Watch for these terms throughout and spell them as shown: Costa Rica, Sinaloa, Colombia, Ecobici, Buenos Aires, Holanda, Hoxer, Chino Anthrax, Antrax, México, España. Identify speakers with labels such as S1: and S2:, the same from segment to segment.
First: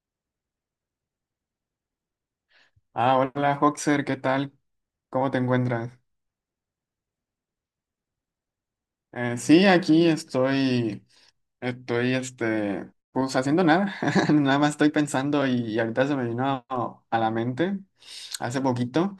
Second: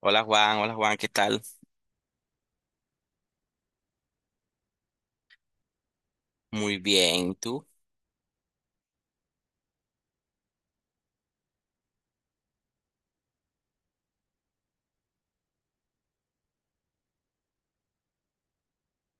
S1: Hola Juan, ¿qué tal?
S2: Ah, hola Hoxer, ¿qué tal? ¿Cómo te encuentras?
S1: Muy bien, ¿y tú?
S2: Sí, aquí estoy, pues haciendo nada, nada más estoy pensando y, ahorita se me vino a la mente hace poquito.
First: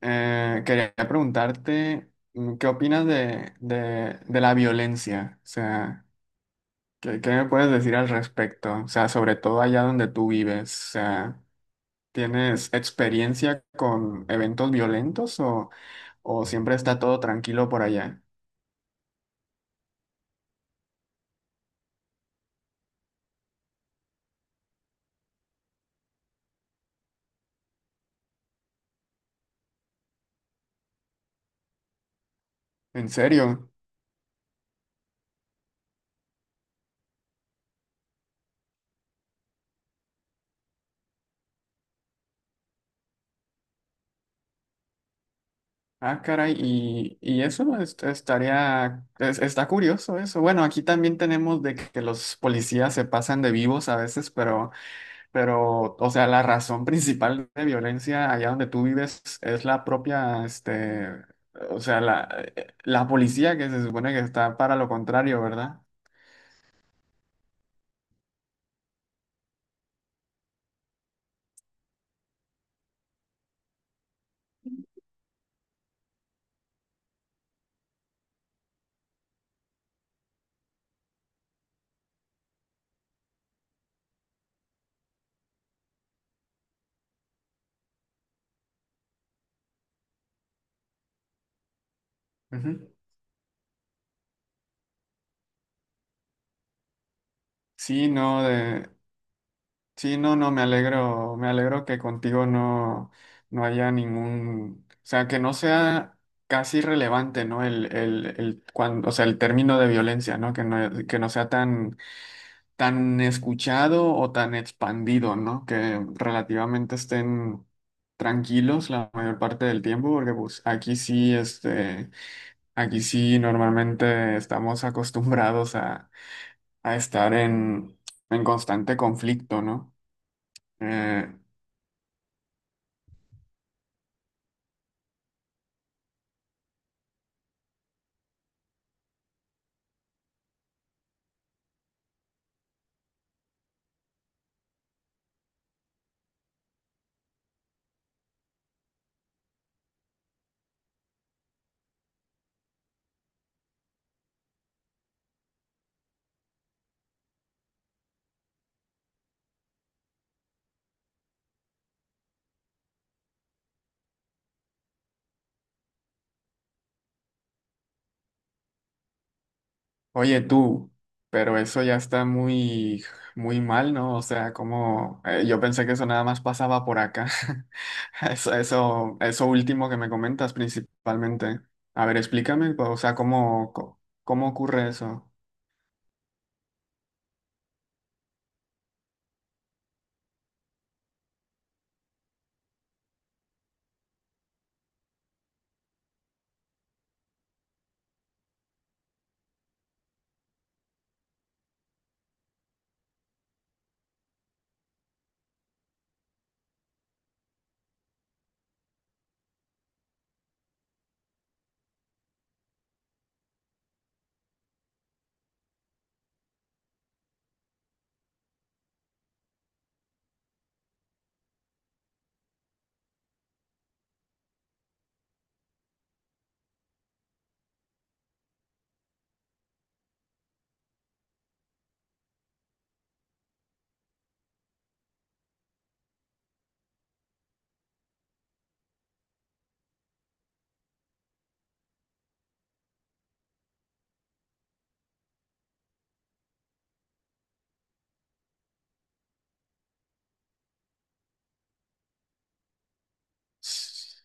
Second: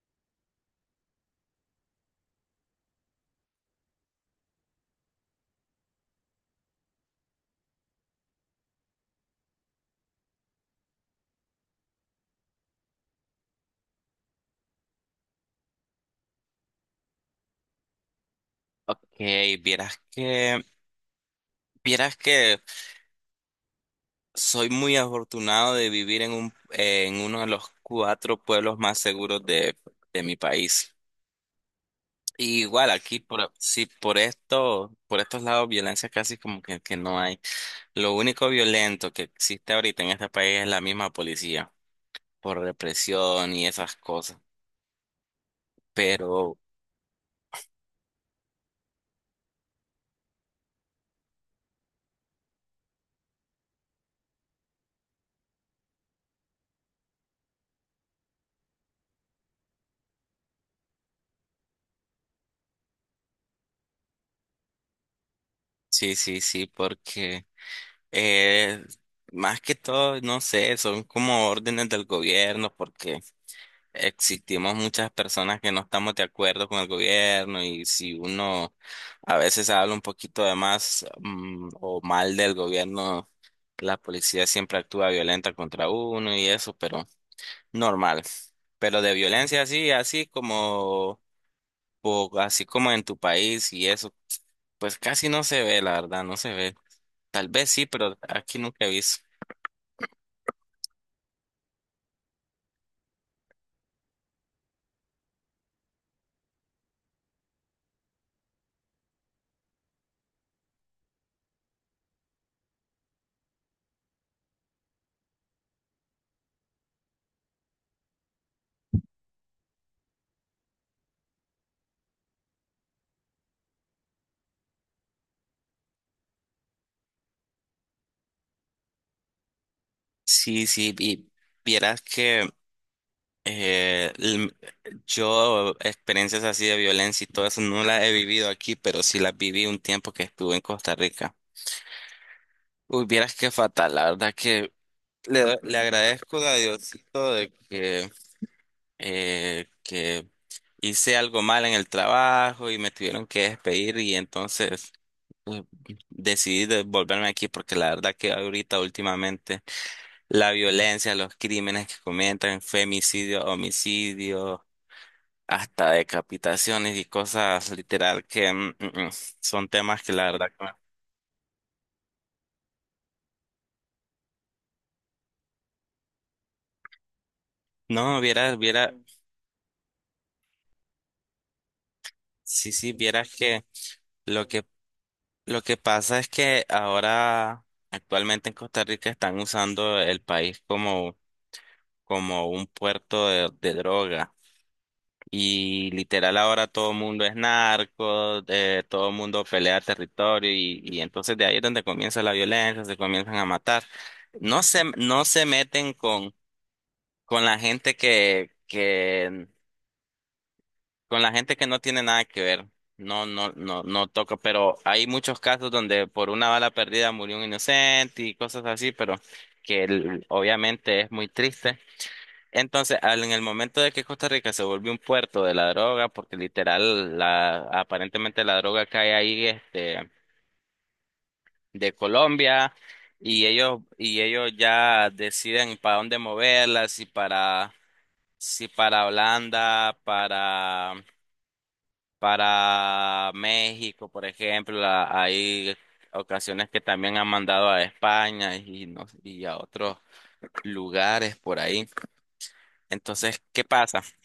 S2: Quería preguntarte, ¿qué opinas de la violencia? O sea, ¿qué me puedes decir al respecto? O sea, sobre todo allá donde tú vives, o sea, ¿tienes experiencia con eventos violentos o... ¿O siempre está todo tranquilo por allá?
S1: Ok, vieras que, vieras que soy muy afortunado de vivir en en uno de los cuatro pueblos más seguros de mi país. Y igual
S2: ¿En
S1: aquí,
S2: serio?
S1: sí, por esto, por estos lados, violencia casi como que no hay. Lo único violento que existe ahorita en este país es la misma policía, por represión y esas cosas.
S2: Ah, caray,
S1: Pero
S2: y, estaría, está curioso eso. Bueno, aquí también tenemos de que los policías se pasan de vivos a veces, pero, o sea, la razón principal de violencia allá donde tú vives es la propia, este, o sea, la, la policía que se supone que está para lo contrario, ¿verdad?
S1: sí, sí, sí, porque Eh, más que todo, no sé, son como órdenes del gobierno porque existimos muchas personas que no estamos de acuerdo con el gobierno y si uno a veces habla un poquito de más, o mal del gobierno, la policía siempre actúa violenta contra uno y eso, pero normal. Pero de violencia así como, o así
S2: Ujú.
S1: como en tu país y eso, pues casi no se ve, la verdad, no se ve. Tal vez sí,
S2: Sí,
S1: pero
S2: no,
S1: aquí nunca he
S2: de,
S1: visto.
S2: Sí, no, no, me alegro que contigo no, no haya ningún, o sea, que no sea casi relevante, ¿no? El cuando, o sea, el término de violencia, ¿no? Que no, que no sea tan, tan escuchado o tan expandido, ¿no? Que relativamente estén tranquilos la mayor parte del tiempo, porque pues aquí sí, este, aquí sí normalmente estamos acostumbrados a estar en constante conflicto, ¿no?
S1: Sí, sí, y
S2: Eh,
S1: vieras que eh, l- yo experiencias así de violencia y todo eso no las he vivido aquí, pero sí las viví un tiempo que estuve en Costa Rica. Uy, vieras qué fatal, la verdad que le agradezco a Diosito de que hice algo mal en el trabajo y me tuvieron que despedir y entonces eh, volverme aquí porque la verdad que ahorita últimamente la violencia, los crímenes que cometen, femicidio, homicidio, hasta decapitaciones y cosas literal que, son temas que la
S2: Oye
S1: verdad que
S2: tú, pero eso ya está muy, muy mal, ¿no? O sea, como yo pensé que eso nada más pasaba por acá.
S1: no,
S2: Eso,
S1: vieras, viera,
S2: eso, eso último que me comentas principalmente. A ver,
S1: sí,
S2: explícame, pues,
S1: sí,
S2: o sea,
S1: vieras que lo
S2: cómo
S1: que
S2: ocurre eso.
S1: lo que pasa es que ahora actualmente en Costa Rica están usando el país como como un puerto de droga. Y literal ahora todo el mundo es narco, todo el mundo pelea territorio y entonces de ahí es donde comienza la violencia, se comienzan a matar. No se meten con la gente con la gente que no tiene nada que ver. No, no toca, pero hay muchos casos donde por una bala perdida murió un inocente y cosas así, pero obviamente es muy triste. Entonces, en el momento de que Costa Rica se volvió un puerto de la droga, porque literal, aparentemente la droga cae ahí, este, de Colombia, y ellos ya deciden para dónde moverla, si para Holanda, para México, por ejemplo, hay ocasiones que también han mandado a España y, no- y a otros lugares por ahí. Entonces, ¿qué pasa?
S2: S-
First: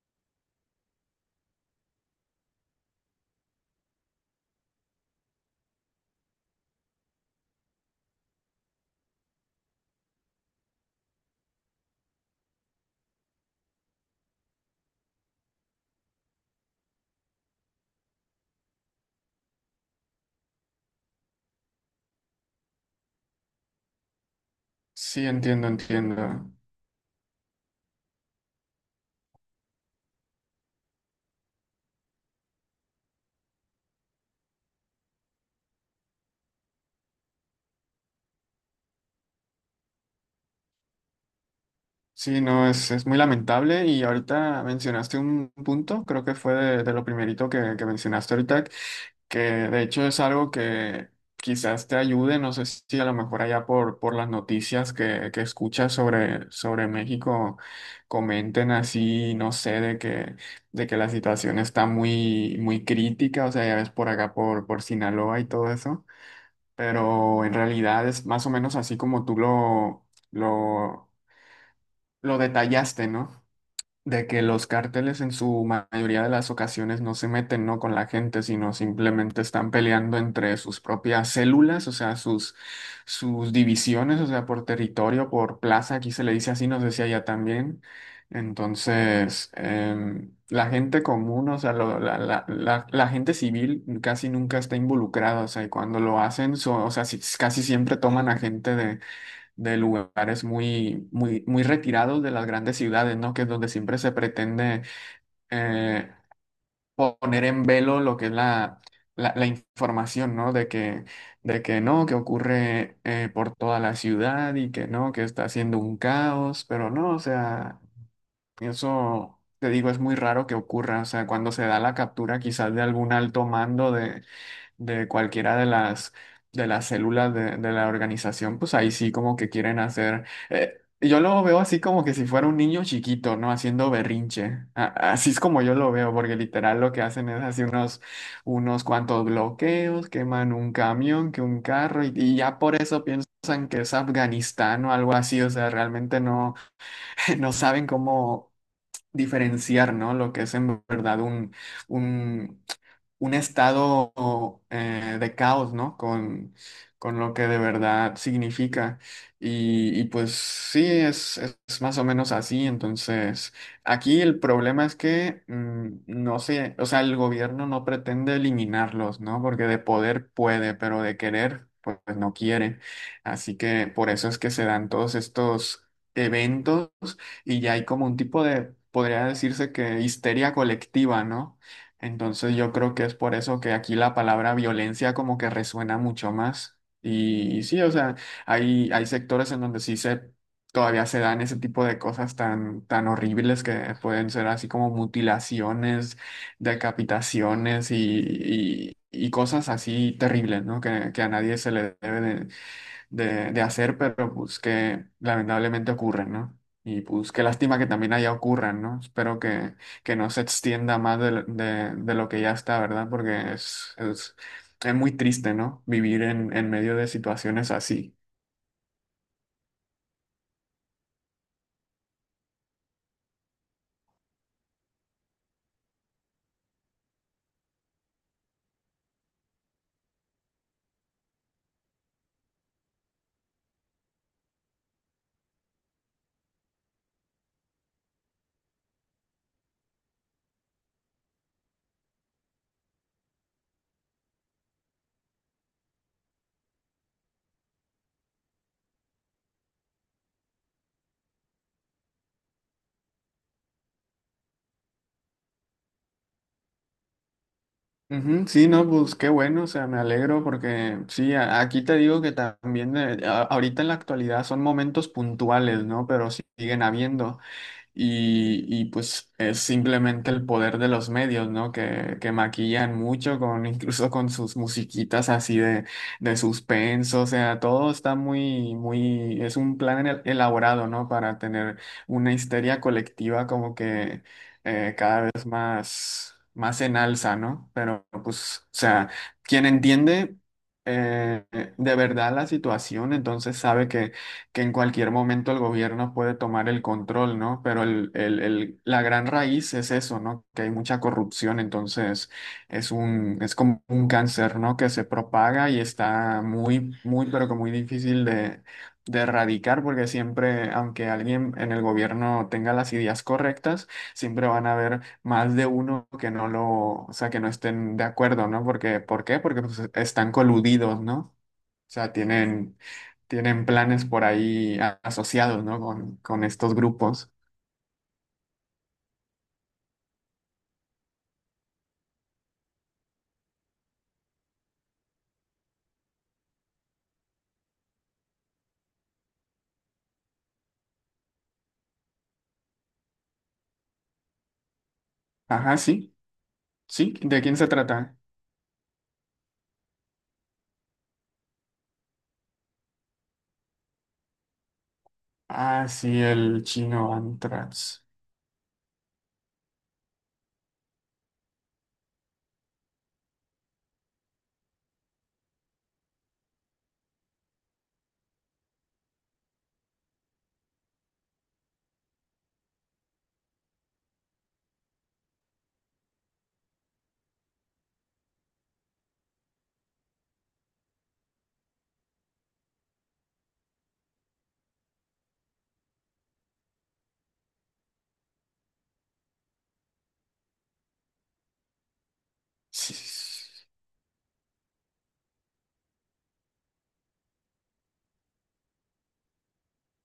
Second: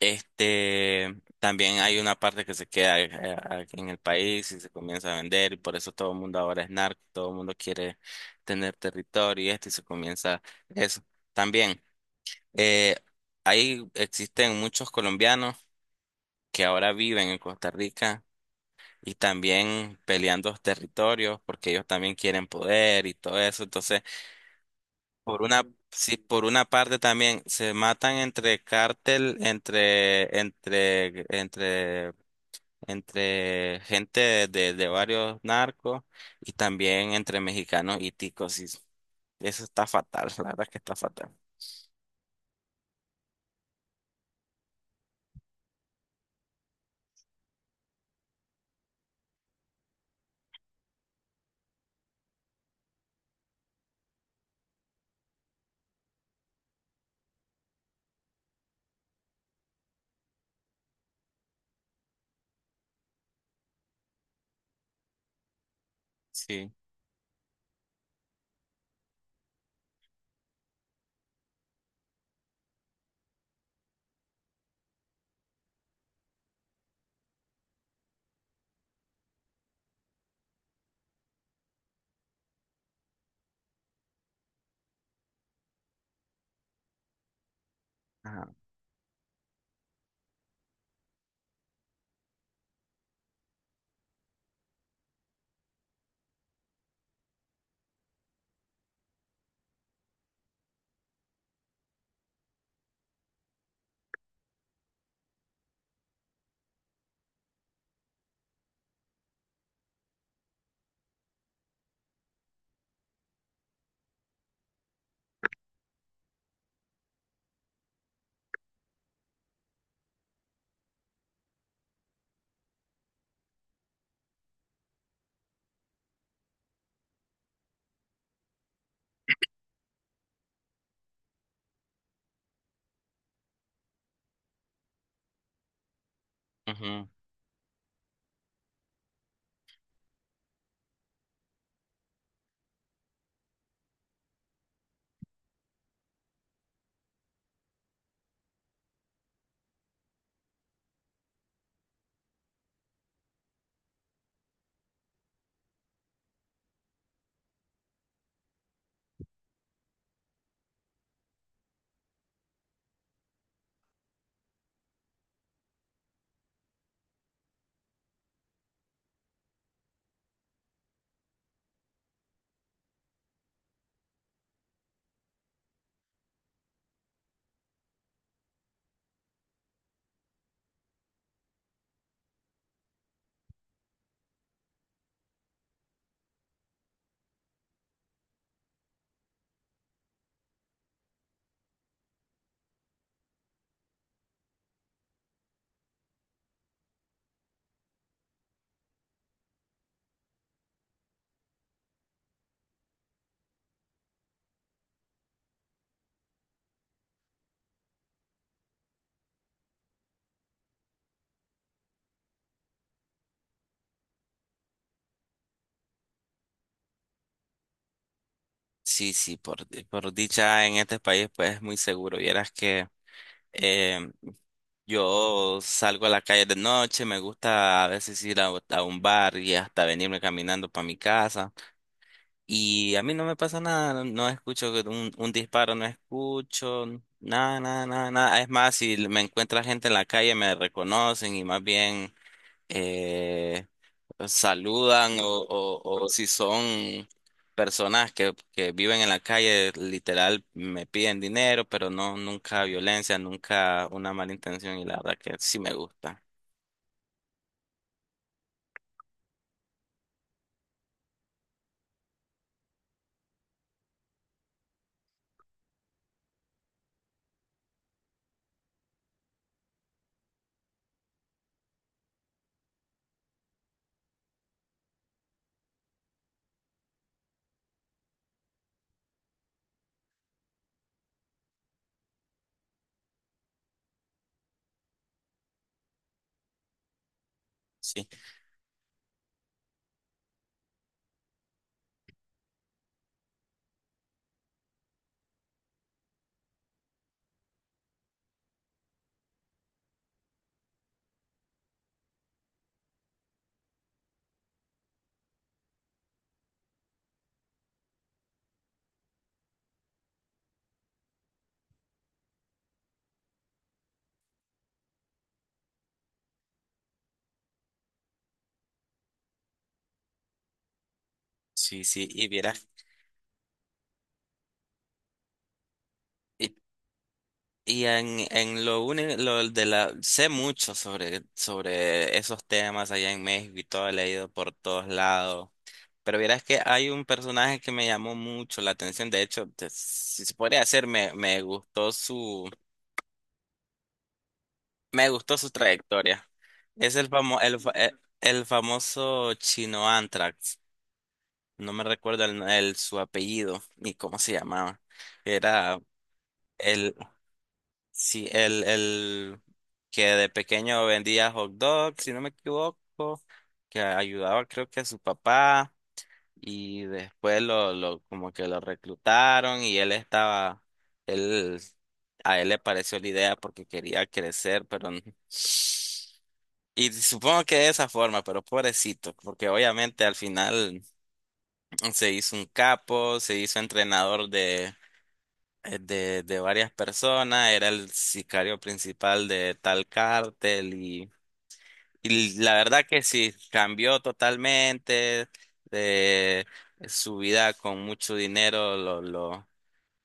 S1: Este, también hay una parte que se queda aquí en el país y se comienza a vender y por eso todo el mundo ahora es narco, todo el mundo quiere tener territorio y esto y se comienza eso. También, eh, ahí existen muchos colombianos que ahora viven en Costa Rica y también peleando los territorios porque ellos también quieren poder y todo eso. Entonces,
S2: Sí,
S1: por una,
S2: entiendo,
S1: sí, por
S2: entiendo.
S1: una parte también se matan entre cártel, entre gente de varios narcos y también entre mexicanos y ticos. Y eso está fatal, la verdad es que está fatal.
S2: Sí, no, es muy lamentable y ahorita mencionaste un punto, creo que fue de lo primerito que mencionaste ahorita, que de hecho es algo que quizás te ayude, no sé si a lo mejor allá por las noticias que escuchas sobre, sobre México comenten así, no sé, de que la situación está muy, muy crítica, o sea, ya ves por acá por Sinaloa y todo eso,
S1: Sí.
S2: pero en realidad es más o menos así como tú lo, lo detallaste, ¿no? De que los cárteles en su mayoría de las ocasiones no se meten, ¿no? con la gente, sino simplemente están peleando entre sus propias células, o sea, sus, sus divisiones, o sea, por territorio, por plaza, aquí se le dice así, no sé si allá también.
S1: Ajá.
S2: Entonces, la gente común, o sea, la gente civil casi nunca está involucrada, o sea, y cuando lo hacen, o sea, casi siempre toman a gente de lugares muy, muy, muy retirados de las grandes ciudades, ¿no? Que es donde siempre se pretende eh, poner en velo lo que es la, la, la información, ¿no? De que no, que ocurre por toda la ciudad y que no, que está haciendo un caos, pero no, o sea, eso... Te digo, es muy raro que ocurra, o sea, cuando se da la captura quizás de algún alto mando de cualquiera de las células de la organización, pues ahí sí como que quieren hacer... yo lo veo así como que si fuera un niño chiquito, ¿no? Haciendo berrinche. Así es como yo lo veo, porque literal lo que
S1: Ujú.
S2: hacen es así unos, unos cuantos bloqueos, queman un camión, que un carro, y ya por eso piensan que es Afganistán o algo así, o sea, realmente no, no saben cómo diferenciar, ¿no? Lo que es en verdad un, un estado de caos, ¿no? Con lo que de verdad significa. Y pues sí, es más o menos así. Entonces, aquí el problema es que no sé, o sea, el gobierno no pretende eliminarlos, ¿no? Porque de poder puede, pero de querer, pues no quiere. Así que por eso es que se dan todos estos eventos y ya hay como un tipo de, podría decirse que histeria colectiva, ¿no? Entonces yo creo que es por eso que aquí la palabra violencia como que resuena mucho más. Y sí, o sea, hay sectores en donde sí se todavía se dan ese tipo de cosas tan, tan horribles que pueden ser así como mutilaciones, decapitaciones y, y cosas así terribles, ¿no? Que a nadie se le debe de hacer, pero pues que lamentablemente ocurren, ¿no? Y pues qué lástima que también allá ocurran, ¿no? Espero que no se extienda más de, de lo que ya está, ¿verdad? Porque es muy triste, ¿no? Vivir en medio de situaciones así.
S1: Sí, sí, por dicha en este país pues es muy seguro. Vieras que eh, yo salgo a la calle de noche, me gusta a veces ir a un bar y hasta venirme caminando para mi casa. Y a mí no me pasa nada, no, no escucho que un disparo, no escucho nada, nada, nada, nada. Es más, si me encuentra gente en la calle, me reconocen y más bien eh, saludan o si son personas que viven en la calle, literal, me piden dinero, pero no, nunca violencia, nunca una mala intención y la verdad que sí me gusta.
S2: Ujú, sí, no, pues qué bueno, o sea, me alegro porque sí, aquí te digo que también ahorita en la actualidad son momentos puntuales, ¿no? Pero siguen habiendo. Y, pues es simplemente el poder de los medios, ¿no? Que maquillan mucho con, incluso con sus musiquitas así de suspenso. O sea, todo está muy, muy, es un plan elaborado, ¿no? Para tener una histeria colectiva como que cada vez más, más en alza, ¿no?
S1: Sí,
S2: Pero pues, o sea, quien entiende eh, de verdad la situación, entonces sabe que en cualquier momento el gobierno puede tomar el control, ¿no? Pero la gran raíz es eso, ¿no? Que hay mucha corrupción, entonces es un, es como un cáncer, ¿no? Que se propaga y está muy, muy, pero que muy difícil de erradicar, porque siempre, aunque alguien en el gobierno tenga las ideas correctas, siempre van a haber más de uno que no lo, o sea, que no estén de acuerdo, ¿no? Porque, ¿por qué? Porque pues, están coludidos, ¿no? O
S1: sí, sí.
S2: sea,
S1: Y vieras.
S2: tienen, tienen planes por ahí asociados, ¿no? Con estos grupos.
S1: Y en lo único, lo de la, sé mucho sobre, sobre esos temas allá en México y todo, he leído por todos lados. Pero verás que hay un personaje que me llamó mucho la atención. De hecho, si se podría hacer, me gustó me gustó su
S2: Ajá, sí,
S1: trayectoria. Es el
S2: sí. ¿De quién se trata?
S1: el famoso Chino Anthrax. No me recuerdo su apellido ni cómo se llamaba. Era
S2: Ah, sí, el
S1: el,
S2: chino Antrax.
S1: sí, el que de pequeño vendía hot dogs, si no me equivoco, que ayudaba creo que a su papá y después lo como que lo reclutaron y él él, a él le pareció la idea porque quería crecer, y supongo que de esa forma, pero pobrecito, porque obviamente al final se hizo un capo, se hizo entrenador de varias personas, era el sicario principal de tal cártel y la verdad
S2: Sí,
S1: que
S2: sí.
S1: sí,
S2: Sí.
S1: cambió totalmente de su vida con mucho dinero,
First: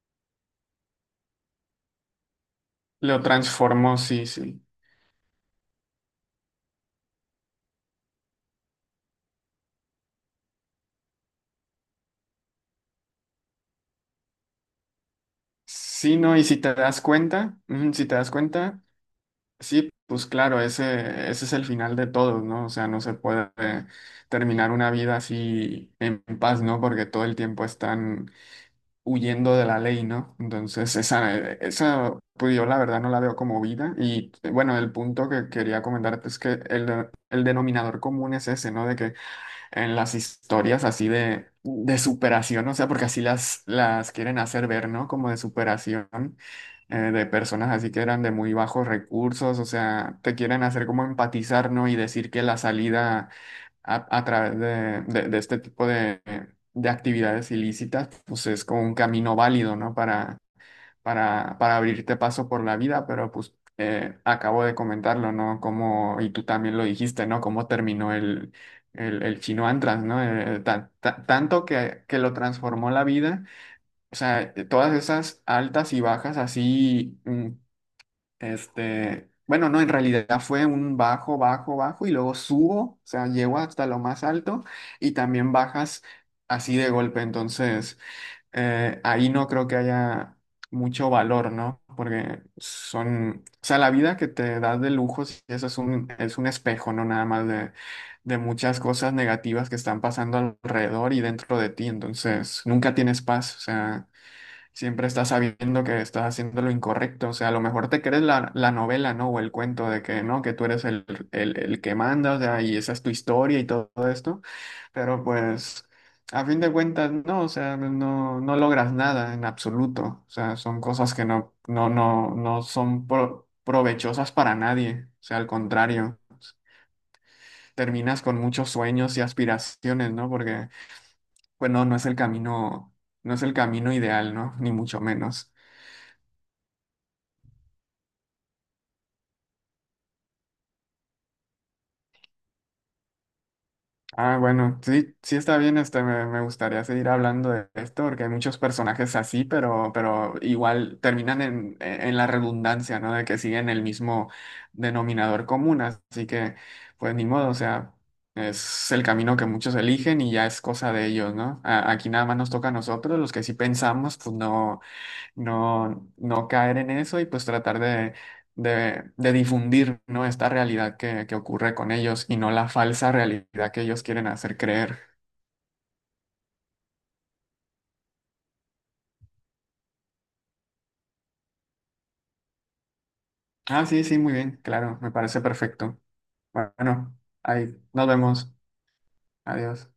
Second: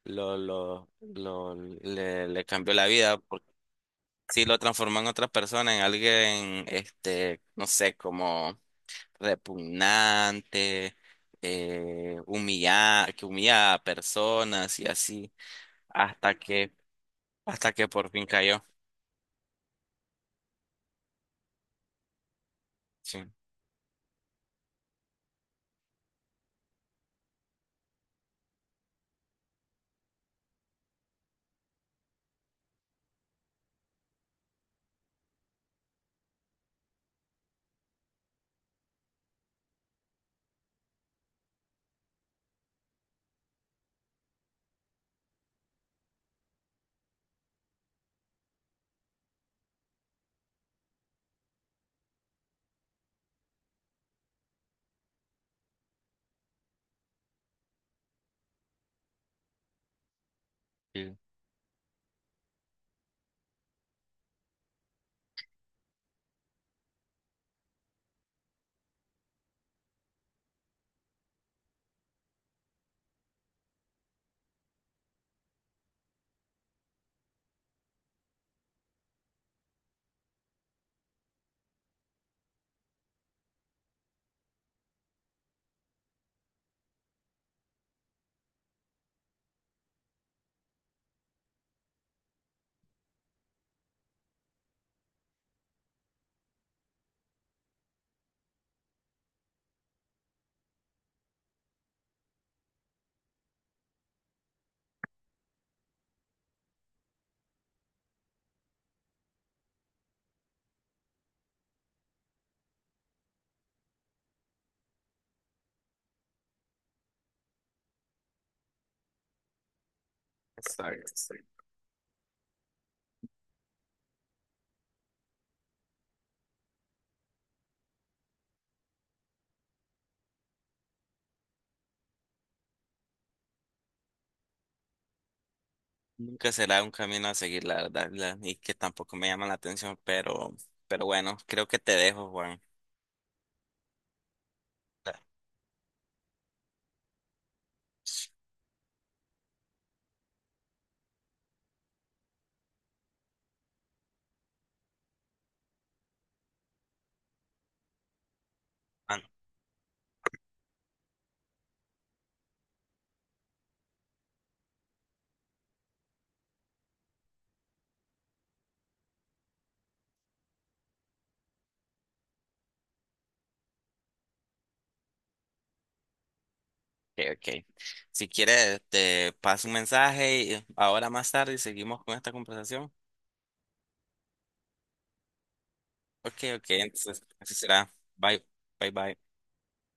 S1: lo, lo, lo- le cambió la vida
S2: Lo
S1: porque
S2: transformó, sí,
S1: sí lo
S2: sí.
S1: transformó en otra persona, en alguien, este, no sé, como repugnante. Que humillaba a personas y así
S2: Sí, no,
S1: hasta
S2: y si te das cuenta,
S1: que
S2: si
S1: por
S2: te
S1: fin
S2: das
S1: cayó.
S2: cuenta, sí, pues claro, ese es el final de todos, ¿no? O sea, no se
S1: Sí.
S2: puede terminar una vida así en paz, ¿no? Porque todo el tiempo están huyendo de la ley, ¿no? Entonces, esa, esa, pues yo la verdad no la veo como vida. Y bueno, el punto que quería comentarte es que el denominador común es ese, ¿no? De que en las historias así de superación, o sea, porque así las quieren hacer ver, ¿no? Como de superación de personas así que eran de muy bajos recursos, o sea, te quieren hacer como empatizar, ¿no? Y decir que la salida a través de, de este tipo de actividades ilícitas, pues es como un camino válido, ¿no? Para
S1: Sí.
S2: para abrirte paso por la vida, pero pues acabo de comentarlo, ¿no? Como, y tú también lo dijiste, ¿no? Cómo terminó el chino Antras, ¿no? Tanto que lo transformó la vida, o sea, todas esas altas y bajas así, este, bueno, no, en realidad fue un bajo, bajo, bajo, y luego subo, o sea, llego hasta lo más alto y también bajas así de golpe, entonces ahí no creo que haya mucho valor, ¿no? Porque son, o sea, la vida que te da de lujos, eso es un espejo, ¿no? Nada más de muchas cosas negativas que están pasando alrededor y dentro de ti, entonces nunca tienes paz, o sea, siempre estás sabiendo que estás haciendo lo incorrecto, o sea, a lo mejor te crees la, la novela, ¿no? O el cuento de que, ¿no? Que tú eres el que manda, o sea, y esa es tu historia y todo esto pero pues, a fin de cuentas, no, o sea, no, no logras nada en absoluto. O sea, son
S1: Exacto,
S2: cosas que
S1: sí.
S2: no, no, no, no son provechosas para nadie. O sea, al contrario, terminas con muchos sueños y aspiraciones, ¿no? Porque, pues no, no es el camino, no es el camino ideal, ¿no? Ni mucho menos.
S1: Nunca será un camino a seguir, la verdad, y que tampoco me llama la atención, pero bueno, creo que te dejo, Juan.
S2: Ah, bueno, sí, sí está bien, este, me gustaría seguir hablando de esto porque hay muchos personajes así, pero igual terminan en, e, en la redundancia, ¿no? De que siguen el mismo denominador común, así que pues ni modo, o sea, es el
S1: Ah, no.
S2: camino que muchos eligen y ya es cosa de ellos, ¿no? Aquí nada más nos toca a nosotros, los que sí pensamos, pues no no, no caer en eso y pues tratar de difundir, ¿no? Esta realidad que ocurre con ellos y no la falsa realidad que ellos quieren hacer creer.
S1: Ok, ok. Si quieres, te paso un mensaje y ahora más tarde seguimos con esta conversación.
S2: Ah, sí, sí, muy bien, claro, me parece perfecto.
S1: Ok, ok,
S2: Bueno,
S1: entonces así
S2: ahí
S1: será.
S2: nos
S1: Bye,
S2: vemos.
S1: bye, bye.
S2: Adiós.